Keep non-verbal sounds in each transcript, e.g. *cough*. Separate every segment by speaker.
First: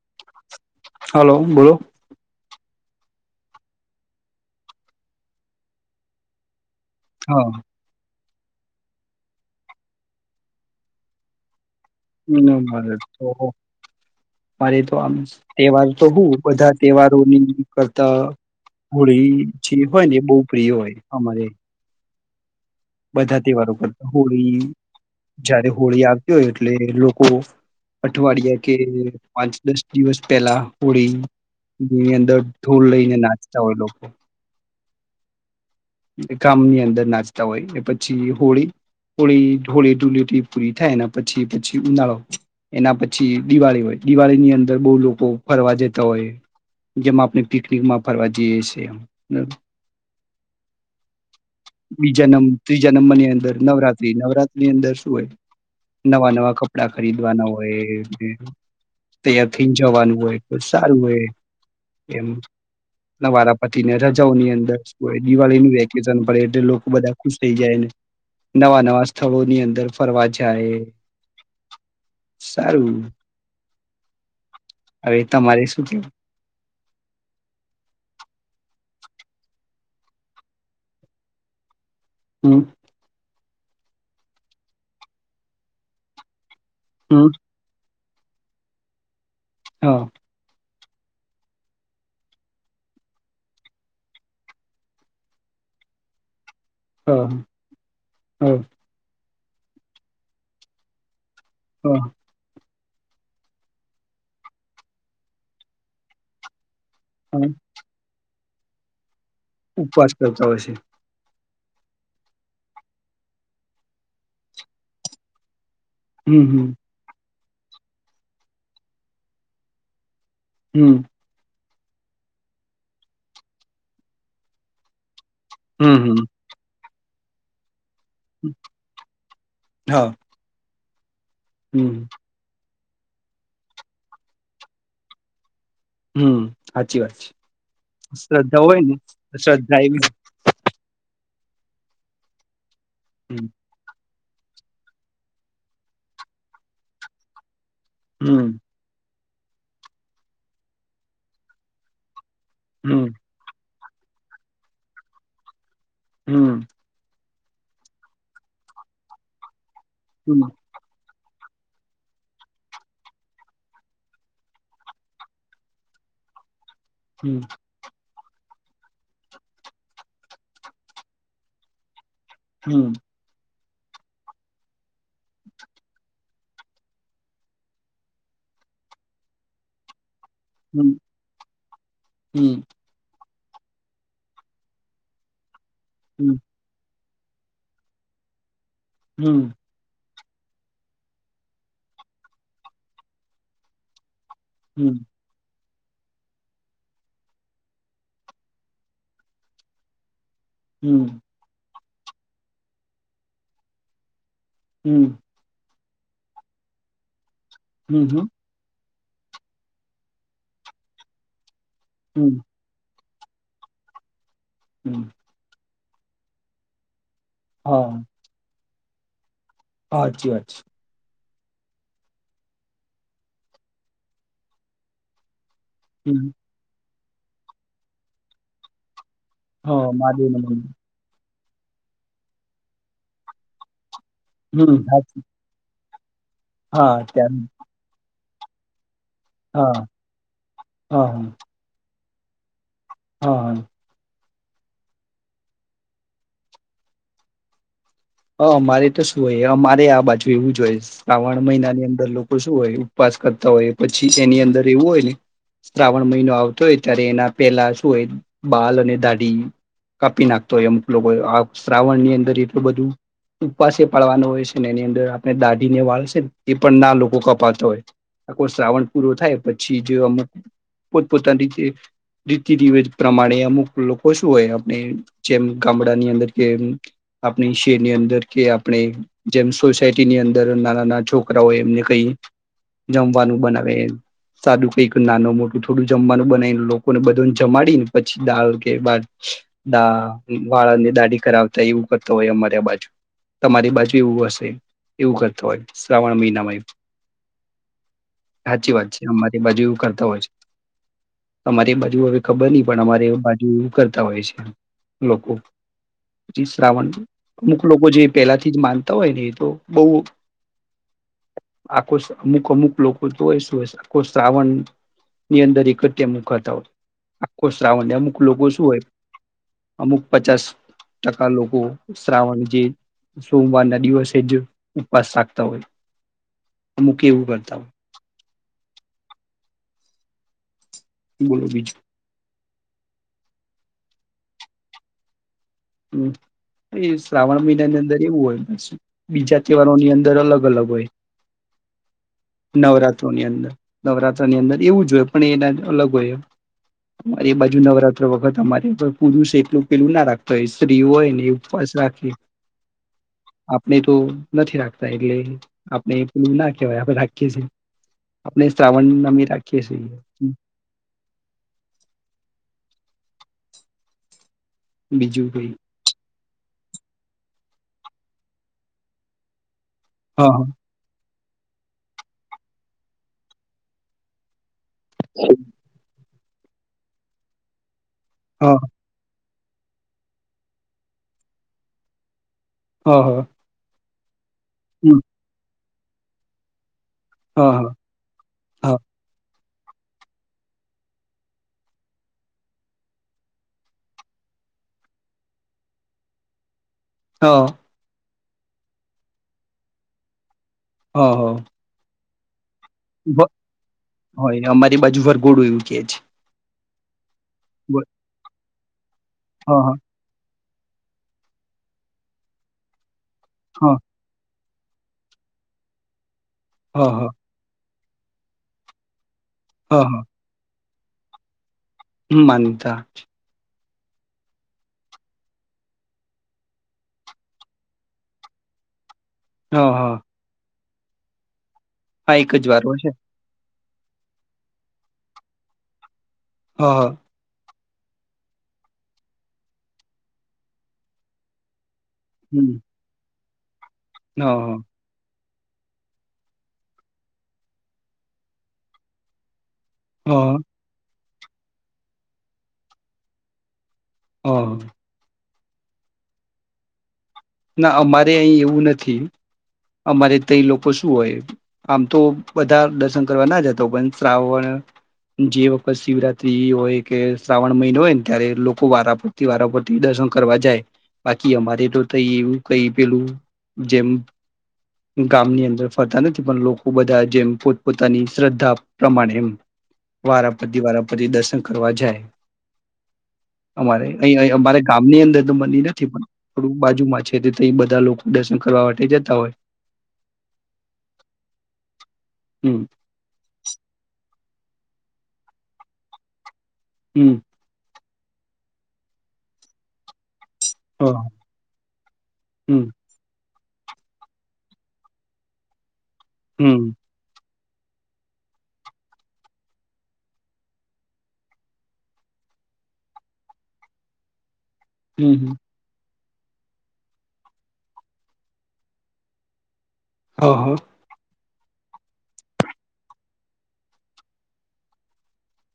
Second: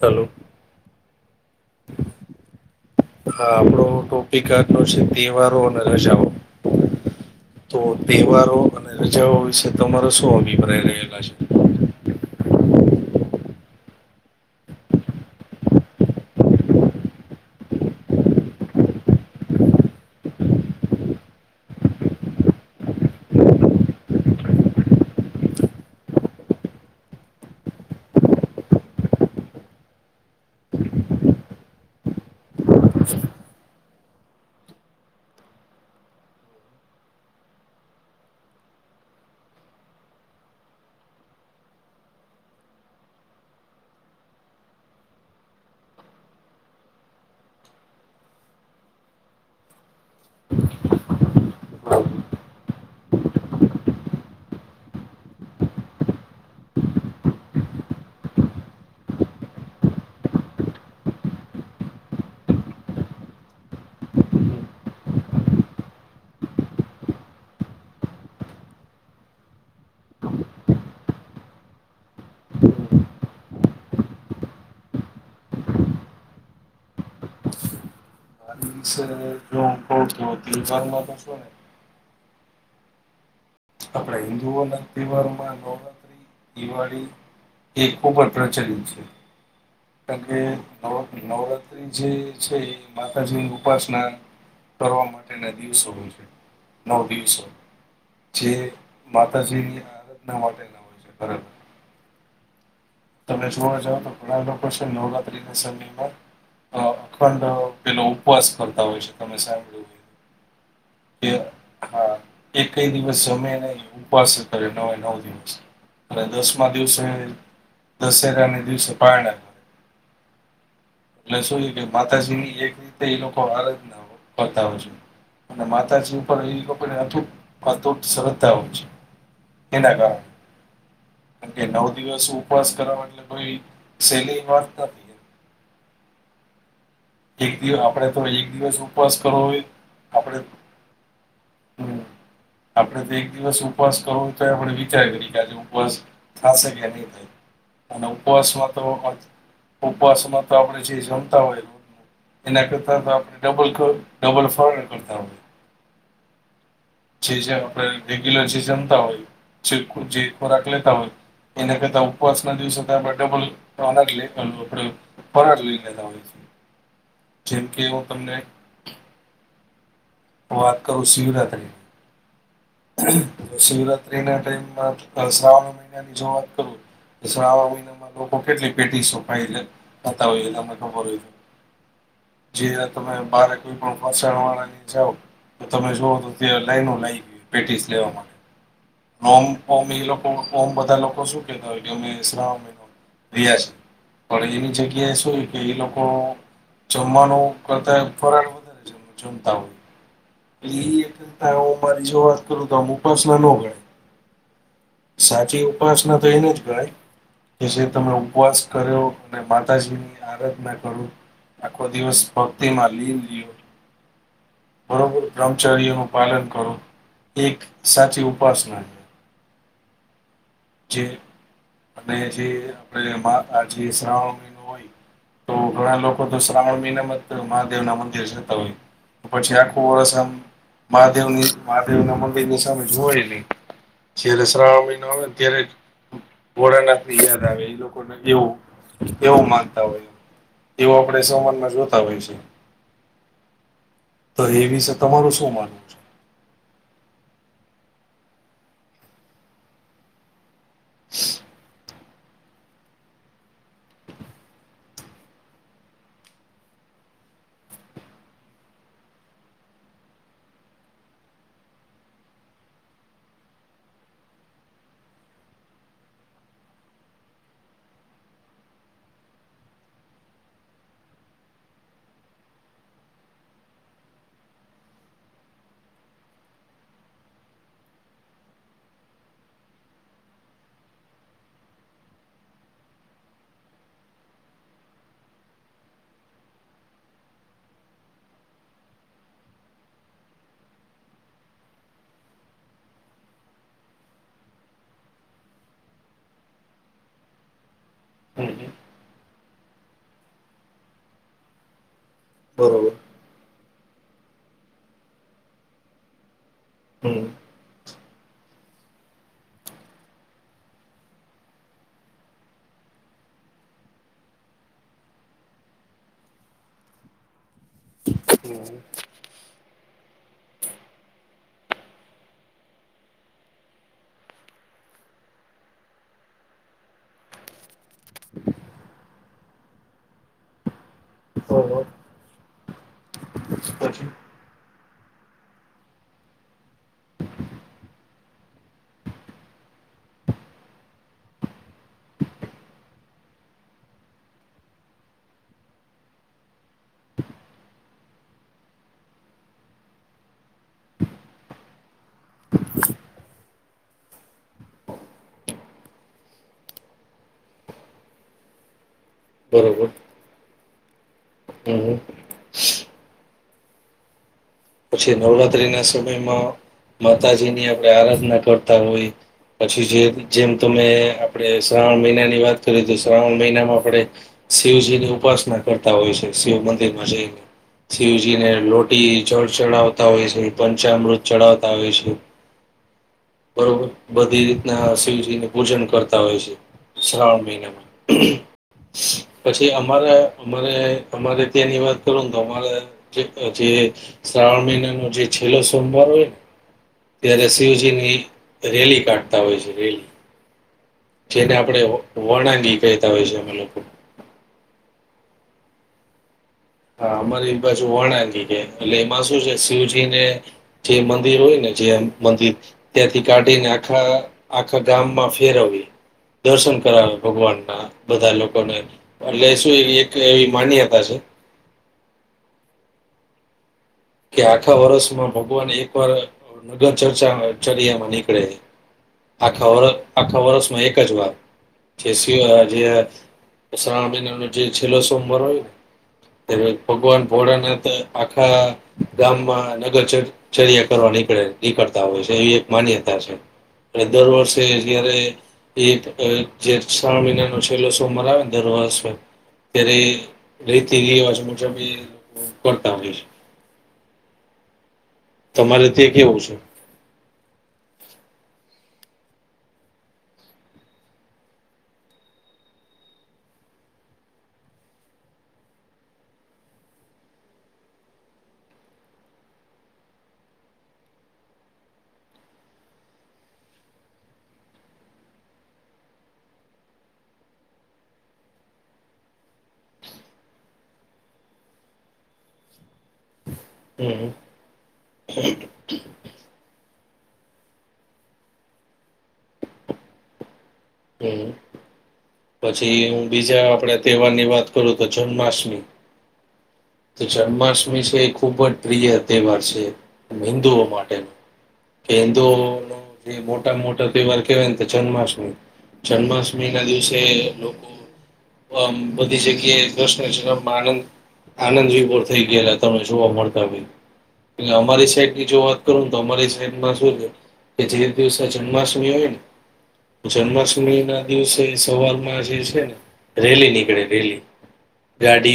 Speaker 1: Hello
Speaker 2: hello hello બોલો
Speaker 1: હા આપણો ટોપિક આજનો છે તહેવારો અને રજાઓ.
Speaker 2: હા
Speaker 1: તો તે. તહેવારો અને રજાઓ વિશે તમારો શું અભિપ્રાય રહેલા છે?
Speaker 2: એને મારે તો મારે તો આમ તહેવાર તો હું બધા તહેવારોની કરતા હોળી જે હોય ને એ બહ પ્રિય હોય અમારે. બધા તહેવારો કરતા હોળી જયારે હોળી આવતી હોય એટલે લોકો અઠવાડિયા કે પાંચ દસ દિવસ પહેલા હોળીની અંદર ઢોલ લઈને નાચતા હોય લોકો ગામની અંદર નાચતા હોય. પછી હોળી હોળી ધૂળેટી પૂરી થાયને એના પછી પછી ઉનાળો એના પછી દિવાળી હોય દિવાળીની અંદર બહુ લોકો ફરવા જતા હોય જેમાં આપણે પિકનિકમાં ફરવા જઈએ છે. બીજા નં ત્રીજા નંબરની અંદર નવરાત્રી નવરાત્રીની અંદર શું હોય. નવા નવા કપડા ખરીદવાના હોય તૈયાર થઈને જવાનું હોય સારું હોય એમ નવારા પતિને રજાઓની અંદર શું હોય દિવાળીનું વેકેશન પડે એટલે લોકો બધા ખુશ થઈ જાયને નવા નવા સ્થળોની અંદર ફરવા જાય. સારું. હવે તમારે શું કેવું?
Speaker 1: શું *unintelligible*
Speaker 2: હા.
Speaker 1: આપડા હિન્દુઓના તહેવારોમાં નવરાત્રી દિવાળી
Speaker 2: હમ
Speaker 1: એ ઉપર પ્રચલિત છે.
Speaker 2: હા
Speaker 1: કારણ કે નવરાત્ર નવરાત્રી જે છે એ માતાજીની ઉપાસના કરવા માટેના દિવસો હોય છે. નવ
Speaker 2: હા
Speaker 1: દિવસો જે
Speaker 2: હા
Speaker 1: મા તાજી ની આરાધના માટેના હોય છે પરંતુ *unintelligible*
Speaker 2: હમ.
Speaker 1: તમે જોવા જાવ તો ઘણા લોકો છે નવરાત્રીના સમયમાં અ અખંડ
Speaker 2: હા
Speaker 1: પેલો ઉપવાસ કરતા હોય છે. તમે સાંભળ્યું
Speaker 2: ઉપવાસ કરતા હોય છે.
Speaker 1: હોય કે હા. એકેય દિવસ જમે નહી ઉપાસ કરે નવે નવ દિવસ અને
Speaker 2: હમ
Speaker 1: દસમાં
Speaker 2: હમ
Speaker 1: દિવસે દશેરાને દિવસે પારણા
Speaker 2: હમ
Speaker 1: એટલે શું છે કે માતાજીની એક રીતે એ લોકો આરાધના કરતા હોય છે. અને
Speaker 2: હમ
Speaker 1: માતાજી ઉપર એ લોકોને અટુટ અટુટ
Speaker 2: હમ
Speaker 1: શ્રદ્ધા હોય છે એના
Speaker 2: હા
Speaker 1: કારણ કેમકે નવ
Speaker 2: હમ
Speaker 1: દિવસો ઉપવાસ કરવામાં એટલે કોઈ સહેલી વાત નથી.
Speaker 2: હમ. સાચી વાત છે
Speaker 1: એક દિવસ આપણેેતો એક
Speaker 2: શ્રદ્ધા
Speaker 1: દિવસ
Speaker 2: હોય ને
Speaker 1: ઉપવાસ
Speaker 2: તો
Speaker 1: કરો એ
Speaker 2: શ્રદ્ધા એવી
Speaker 1: આપણે આપડે તો એક
Speaker 2: હમ
Speaker 1: દિવસ ઉપવાસ કરવો તો ય આપણે વિચાર કરી કે આજે *unintelligible* ઉપવાસ થાશે કે નહી થાય. અને
Speaker 2: હમ
Speaker 1: ઉપવાસમા તો ઉપવાસમાં તો આપડે જે જમતા હોય એના કરતા
Speaker 2: હમ
Speaker 1: તો આપણે ડબલ ડબલ ફરાડ *unintelligible* કરતા હોય.
Speaker 2: હમ
Speaker 1: જે જે આપણે રેગ્યુલર જે જમતા હોય. *inaudible* જે ખોરાક લેતા હોય એના કરતા ઉપવાસના દિવસે આપણે ડબલના *inaudible* ફરાડ લઈ લેતા હોય છે.
Speaker 2: હમ
Speaker 1: જેમ કે હું તમને વાત કહું. *unintelligible*
Speaker 2: હમ.
Speaker 1: શિવરાત્રી ના ટાઈમમાં શ્રાવણ મહિનાની, જો વાત કરું તો શ્રાવણ મહિનામાં લોકો કેટલી પેટીસો ખાય છે. ખાતા હોયએ તમને
Speaker 2: હમ
Speaker 1: ખબર હોય તો
Speaker 2: હમ
Speaker 1: જે આ તમે. બાર કોઈ પણ. *unintelligible* જાવ. તો તમે જેવો તો
Speaker 2: હમ હમ
Speaker 1: ત્યાં લાઇનો લાગી પેટીસ લેવા માટે.
Speaker 2: હમ
Speaker 1: રમ ઓમ એ લોકો. ઓમ બધા લોકો શું કેતા હોય કે અમે શ્રાવણ મહીનો રહ્યા છે. પણ એવીની
Speaker 2: હમ હમ હમ
Speaker 1: જગ્યાએ શું કે એ લોકો જમવાનું કરતા ફરાળ વધારે છે જમતા હોય. *unintelligible* મારી જો વાત કરું તો આ ઉપ ઉપાસના
Speaker 2: હમ
Speaker 1: *inaudible* સાચી. ઉપાસના તો એને જ ગણાય કે જે તમે
Speaker 2: હમ
Speaker 1: ઉપવાસ કર્યો. અને માતાજી ની આરાધના કરો આખો દિવસ
Speaker 2: હમ
Speaker 1: ભક્તિ મા લીન *inaudible*
Speaker 2: હમ
Speaker 1: બરોબર બ્રહ્મ ચર્યનું પાલન કરો. એક
Speaker 2: હા
Speaker 1: સાચી ઉપાસના
Speaker 2: સાચી વાત છે.
Speaker 1: આપણે આજે અંને આજે જે શ્રાવણ મહીનો હોય. તો ઘણા
Speaker 2: છે
Speaker 1: લોકો
Speaker 2: હ
Speaker 1: તો શ્રાવણ મહિનામાં મહાદેવ ના મંદિર જતા હોય. પછી આખુ
Speaker 2: હા
Speaker 1: વર્ષ
Speaker 2: મહાદેવ
Speaker 1: એમ
Speaker 2: ન મંદિર
Speaker 1: મહાદેવની. મહાદેવ ના મંદિરની સામે જોવાય નહી. જ્યારે
Speaker 2: હમ
Speaker 1: શ્રાવણ મહીનો
Speaker 2: સાચું.
Speaker 1: હોય ને *unintelligible* ભોળા
Speaker 2: હા
Speaker 1: નાથ બીજા
Speaker 2: ત્યાં
Speaker 1: આવે એ લોકો એવું કેમ
Speaker 2: હા
Speaker 1: તા હોય છે.
Speaker 2: હા હા.
Speaker 1: તો એ વિશે તમારું શું માનવું છે?
Speaker 2: હ અમારે તો શું હોય અમારે આ બાજુ એવું જ હોય છે. શ્રાવણ મહિનાની અંદર લોકો શું હોય ઉપવાસ કરતા હોય પછી એની અંદર એવું હોય, ને શ્રાવણ મહિનો આવતો હોય ત્યારે એના પેલા શું હોય બાલ અને દાઢી કાપી નાખતો હોય અમુક લોકો શ્રાવણ ની અંદર એટલું બધું ઉપવાસે પાડવાનો હોય છે. ને એની અંદર આપણે દાઢી ને વાળ છેને એ પણ ના લોકો કપાતા હોય આખો શ્રાવણ પૂરો થાય પછી જે અમુક પોતપોતાની રીતે રીતિ રવેજ પ્રમાણે અમુક લોકો શું હોય, આપણે જેમ ગામડાની અંદર કે આપણી જેની અંદર કે આપણે જેમ સોસાયટીની અંદર નાના નાના છોકરાઓય એમને કઈ જમવાનું બનાવે, સાદું કઈક નાનું મોટું થોડું જમવાનું બનાવી લોકોને બધોને જમાડીને, પછી દાળ કે ભાત વાળાને દાઢી કરાવતા એવું કરતા હોય અમારે તમારી બાજુ, તમારી બાજુ એવું હશે એવું કરતા હોય. શ્રાવણ મહિનામાં
Speaker 1: હમ
Speaker 2: સાચી વાત છે અમારી બાજુ એવું કરતા હોય છે તમારી બાજુ હવે ખબર નહી પણ
Speaker 1: બરોબર
Speaker 2: અમારે બાજુ કરતા હોય છે. લોકો પછી શ્રાવણ
Speaker 1: હમ
Speaker 2: અમુક લોકો જે પેલાથી જ માનતા હોય ને એ તો બઉ આખો અમુક અમુક લોકો તો હોય શું હોય, આખો શ્રાવણની અંદર એક જ ટાઈમનો ખાતા હોય આખો શ્રાવણ અમુક લોકો શું હોય અમુક પચાસ ટકા લોકો શ્રાવણ જે સોમવારના દિવસે જ ઉપવાસ રાખતા હોય અમુક એવું કરતા હોય. બોલો બીજુ. એ શ્રાવણ મહિનાની અંદર એવું હોય. બસ બીજા તહેવારોની અંદર અલગ અલગ હોય નવરાત્રોની અંદર નવરાત્રની અંદર એવું જ હોય પણ એના અલગ હોય અ એ બાજુ નવરાત્ર વખત અમારે પુરુષ એટલું પેલું ના રાખું તો સ્ત્રી હોયને ઉપવાસ રાખી. આપણે તો નથી રાખતા એટલે આપણે પલું ના કહેવાય આપણે રાખીએ છીએ આપણે શ્રાવણ કી રાખીએ
Speaker 1: બરોબર
Speaker 2: છી.
Speaker 1: હમ. પછી
Speaker 2: બીજું કઈ
Speaker 1: નવરાત્રીના સમયમાં માતાજીની આપણે આરાધના કરતા હોય. પછી જે
Speaker 2: હા
Speaker 1: જેમ તમે આપણે શ્રાવણ મહિના ની વાત કરીએ, તો શ્રાવણ મહિનામાં આપણે શિવજી ની ઉપાસના કરતા હોય છે. શિવ મંદિરમાં જાયને. શિવજીને
Speaker 2: હા
Speaker 1: લોટી જળ ચડાવતા હોય છે, પંચામૃત ચડાવતા હોય છે.
Speaker 2: હા હા
Speaker 1: બરોબર. બધી રીતના
Speaker 2: હમ
Speaker 1: શિવજી ની પૂજન કરતા હોય છે. શ્રાવણ
Speaker 2: હા હા
Speaker 1: મહિનામા
Speaker 2: હા
Speaker 1: પછી અમારા અમારે અમારે ત્યાંની વાત કરું ને તો અમારા જે-જે શ્રાવણ મહિનાનો જે છેલ્લો સોમવાર હોય.
Speaker 2: હા
Speaker 1: ત્યારે શિવજીની રેલી કાઢતા હોય છે રેલી.
Speaker 2: હા હા
Speaker 1: જેને આપણેે વણની
Speaker 2: હોય અમારી બાજુ વર ગોડું જ કે છે.
Speaker 1: હા અમારી પાછુ
Speaker 2: વ-
Speaker 1: વણની એટલે એમાં શું છે
Speaker 2: હા હા
Speaker 1: શિવજી ને જે મંદિર હોય ને જે મંદિર ત્યાંથી કાઢીને
Speaker 2: હા
Speaker 1: આખા આખા ગામમાં ફેરવે. દર્શન
Speaker 2: હા
Speaker 1: કરાવ
Speaker 2: હા
Speaker 1: ભગવાનના બધા લોકોને એટલ શું
Speaker 2: હા
Speaker 1: એવી
Speaker 2: હા
Speaker 1: એક એવી માન્યતા હજ.
Speaker 2: માનતા
Speaker 1: કે આખા વર્ષમાં ભગવાન એકવાર નગર ચર્ચા ચર્યામાં નીકળે
Speaker 2: હા
Speaker 1: આખા વર
Speaker 2: હા
Speaker 1: આખા વરસ એક જ વાર છ
Speaker 2: હા એક
Speaker 1: સી
Speaker 2: જ
Speaker 1: હો આ
Speaker 2: વારો
Speaker 1: જે
Speaker 2: છે
Speaker 1: શ્રાવણ મહિના નો જે છેલ્લો સોમવાર હોય ને. તે
Speaker 2: હા હા
Speaker 1: ભગવાન ભોલે નાથ તો આખણા ગામમાં નગર ચ ચર્યા કરવા નીકળે. નીકળતા હોય છે એવી
Speaker 2: હમ
Speaker 1: એક માન્યતા છે. અને દર
Speaker 2: હા હા
Speaker 1: વર્ષે જ્યારે એ જે શ્રાવણ મહિનાનો છેલ્લો સોમવાર આવે ને દર વર્ષે ત્યારે
Speaker 2: હા
Speaker 1: લઇન તે રિવાજ મુજબ એ કરતા હોય છે.
Speaker 2: હ
Speaker 1: તમારે ત્યાં કેવું છે?
Speaker 2: ના અમારે અહીં એવું નથી અમારે ત્ય લોકો શું હોય આમ તો બધા દર્શન કરવાના જતો પણ શ્રાવણ જે વખત શિવરાત્રી હોય કે શ્રાવણ મહિનો હોય ને ત્યારે લોકો વારાફરતી વારાફરતી દર્શન કરવા જાય બાકી અમારે તો તઇ એવું કઈ પેલું જેમ ગામની અંદર ફરતા નથી પણ લોકો બધા જેમ પોતપોતાની શ્રદ્ધા પ્રમાણે વારાફરતી વારાફરતી દર્શન કરવા જાય અમારે
Speaker 1: હમ
Speaker 2: અહી અમારે ગામની અંદર તો મંદિર નથી પણ થોડું બાજુમાં છે, તઇ બધા લોકો દર્શન કરવા માટે જતા હોય.
Speaker 1: હમ
Speaker 2: હમ
Speaker 1: પછી બીજા આપડે તહેવારની વાત કરું તો જન્માષ્ટમી
Speaker 2: હમ
Speaker 1: તો જન્માષ્ટમી વિશે એ ખુબ જ પ્રિય તહેવાર છે. હિન્દુઓ
Speaker 2: હા
Speaker 1: માટે કે
Speaker 2: હમ
Speaker 1: હિન્દુઓનુ *unintelligible* મોટા મોટા તહેવાર કહેવાયને તો જન્માષ્ટમી
Speaker 2: હમ
Speaker 1: જન્માષ્ટમીના દિવસે લોકો આમ બમ બધી જગ્યાએ કૃષ્ણજી ને આમ આનંદ આનંદ વિભોર થઈ ગયેલા તમમે જોવા મળતા હોય ને અમારી
Speaker 2: હમ
Speaker 1: સાઈડથી જોવા તો તમારીમાં શું છે, કે જે દિવસે જન્માષ્ટમી હોયને
Speaker 2: હા હા
Speaker 1: જન્માષ્ટમીના દિવસે સવારમાં જે છે, ને રેલી નીકળે રેલી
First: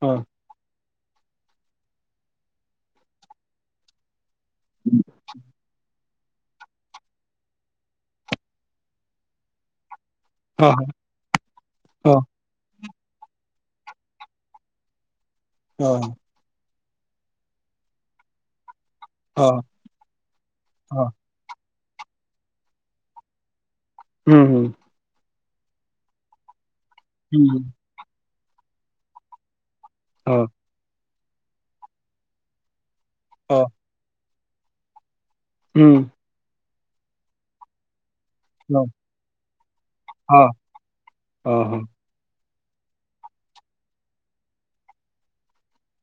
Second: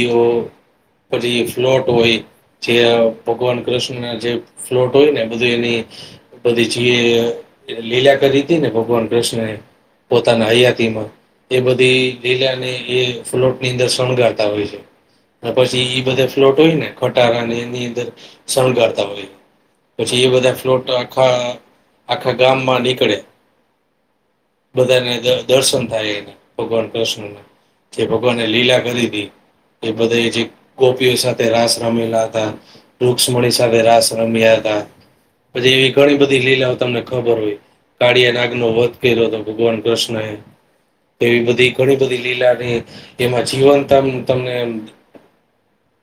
Speaker 2: હા
Speaker 1: પછી ફ્લોટ હોય જે ભગવાન કૃષ્ણને જે ફ્લોટ હોયને બધું એની બધી જેએ લીલા કરી હતી ને ભગવાન કૃષ્ણ એ પોતાના
Speaker 2: હા
Speaker 1: હયાતીમાં એ બધી લીલાને એ ફ્લોટની અંદર શણગારતા હોય છે. પછી ઈ
Speaker 2: હા
Speaker 1: બધે ફ્લોટ હોય ને ખટારા એની અંદર શણગાર તા હોપ
Speaker 2: હા
Speaker 1: પછી એ બધા ફ્લોટને
Speaker 2: હા
Speaker 1: આખા આખા ગામમાં નીકળે
Speaker 2: હમ
Speaker 1: બધાને *unintelligible* દર્શન થાય *unintelligible* એના ભગવાન કૃષ્ણના
Speaker 2: હમ
Speaker 1: જે ભગવાનને લીલા *unintelligible* હતી એ
Speaker 2: હા
Speaker 1: જે કોપીઓ સાથે તે રાશ રમેલા હતા રુક્ષ્મણી
Speaker 2: હા
Speaker 1: સાથે રાસ રમિયા હતા પછી, એવી
Speaker 2: હમ
Speaker 1: ઘણી બધી લીલા તમને ખબર હોય કાળીયા નાગ નો
Speaker 2: હા
Speaker 1: વધ કર્યો હતો ભગવાન કૃષ્ણ એ,
Speaker 2: હા
Speaker 1: એવી બધી
Speaker 2: હા
Speaker 1: ઘણી બધી લીલા એમા, જીવન ત તમને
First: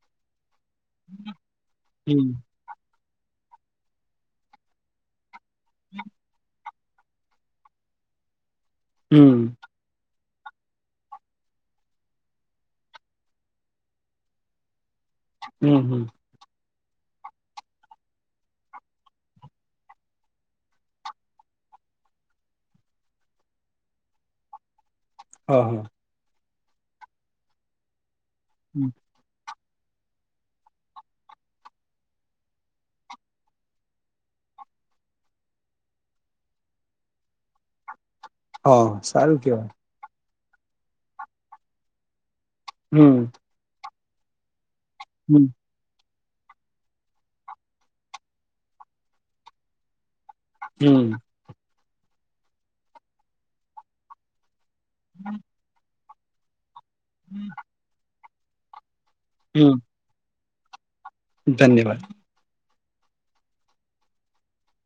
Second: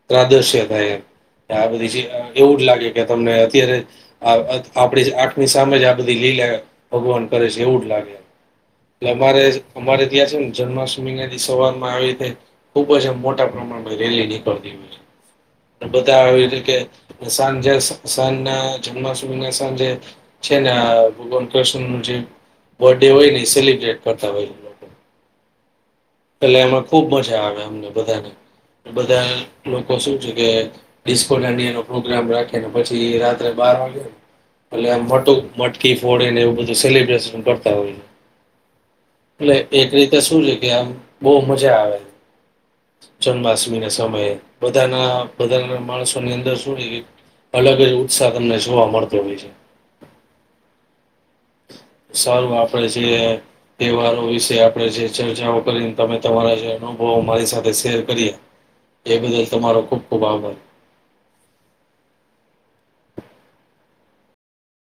Speaker 1: પ્રાદર્શક *unintelligible* આ બધી
Speaker 2: હમ
Speaker 1: એવું જ લાગે કે, તમને અત્યારે આપણે આ કે સામે આ બધી લીલા ભગવાન કરે છે એવું જ લાગે એમ
Speaker 2: હમ
Speaker 1: અમારે, અમારે ત્યાં છે ને જન્માષ્ટમી ના સવાર માં આવી રીતે ખુબ જ મોટા પ્રમાણમાં રે લે *unintelligible* ની પડતી
Speaker 2: હમ
Speaker 1: હોય
Speaker 2: હમ
Speaker 1: બતાયટલે કે સાંજે સાંજ ના જન્માષ્ટમી ના સાંજે છે ને, આ ભગવાન કૃષ્ણ ન, જે બર્થ ડે હોય ને એ સેલિબ્રેટ કરતા હોય
Speaker 2: હા, હા
Speaker 1: એટલે એમાં ખુબ મજા આવે અમને બધાને બધા લોકો શું છે કે, ડિસ્કોિ દાંડિયાનો પ્રોગ્રામ રાખે ને પછી રાત્રે બાર વાગે, એટલે આમ મોટું મટકી ફોડે ને એવું બધું સેલિબ્રેશન કરતા હોય
Speaker 2: હા, સારું
Speaker 1: એટલે
Speaker 2: કેવાય
Speaker 1: એક રીતે શું છે કે આમ બહુ મજા આવે
Speaker 2: હમ
Speaker 1: જન્માષ્ટ એના સમય બધાના,
Speaker 2: હમ
Speaker 1: બધાના, માણસો એની અંદર *unintelligible* અલગ જ, ઉત્સાહ તમને જોવા મળતો હોય છે
Speaker 2: હમ
Speaker 1: સારું આપડે જે અ તહેવારો વિશે આપ જે ચર્ચાઓ કરી તમે તમારા છે. બહુ મારી સાથે શેર કરીએ એ બદલ
Speaker 2: હમ
Speaker 1: તમારો ખૂબ ખૂબ આભાર.
Speaker 2: ધન્યવાદ.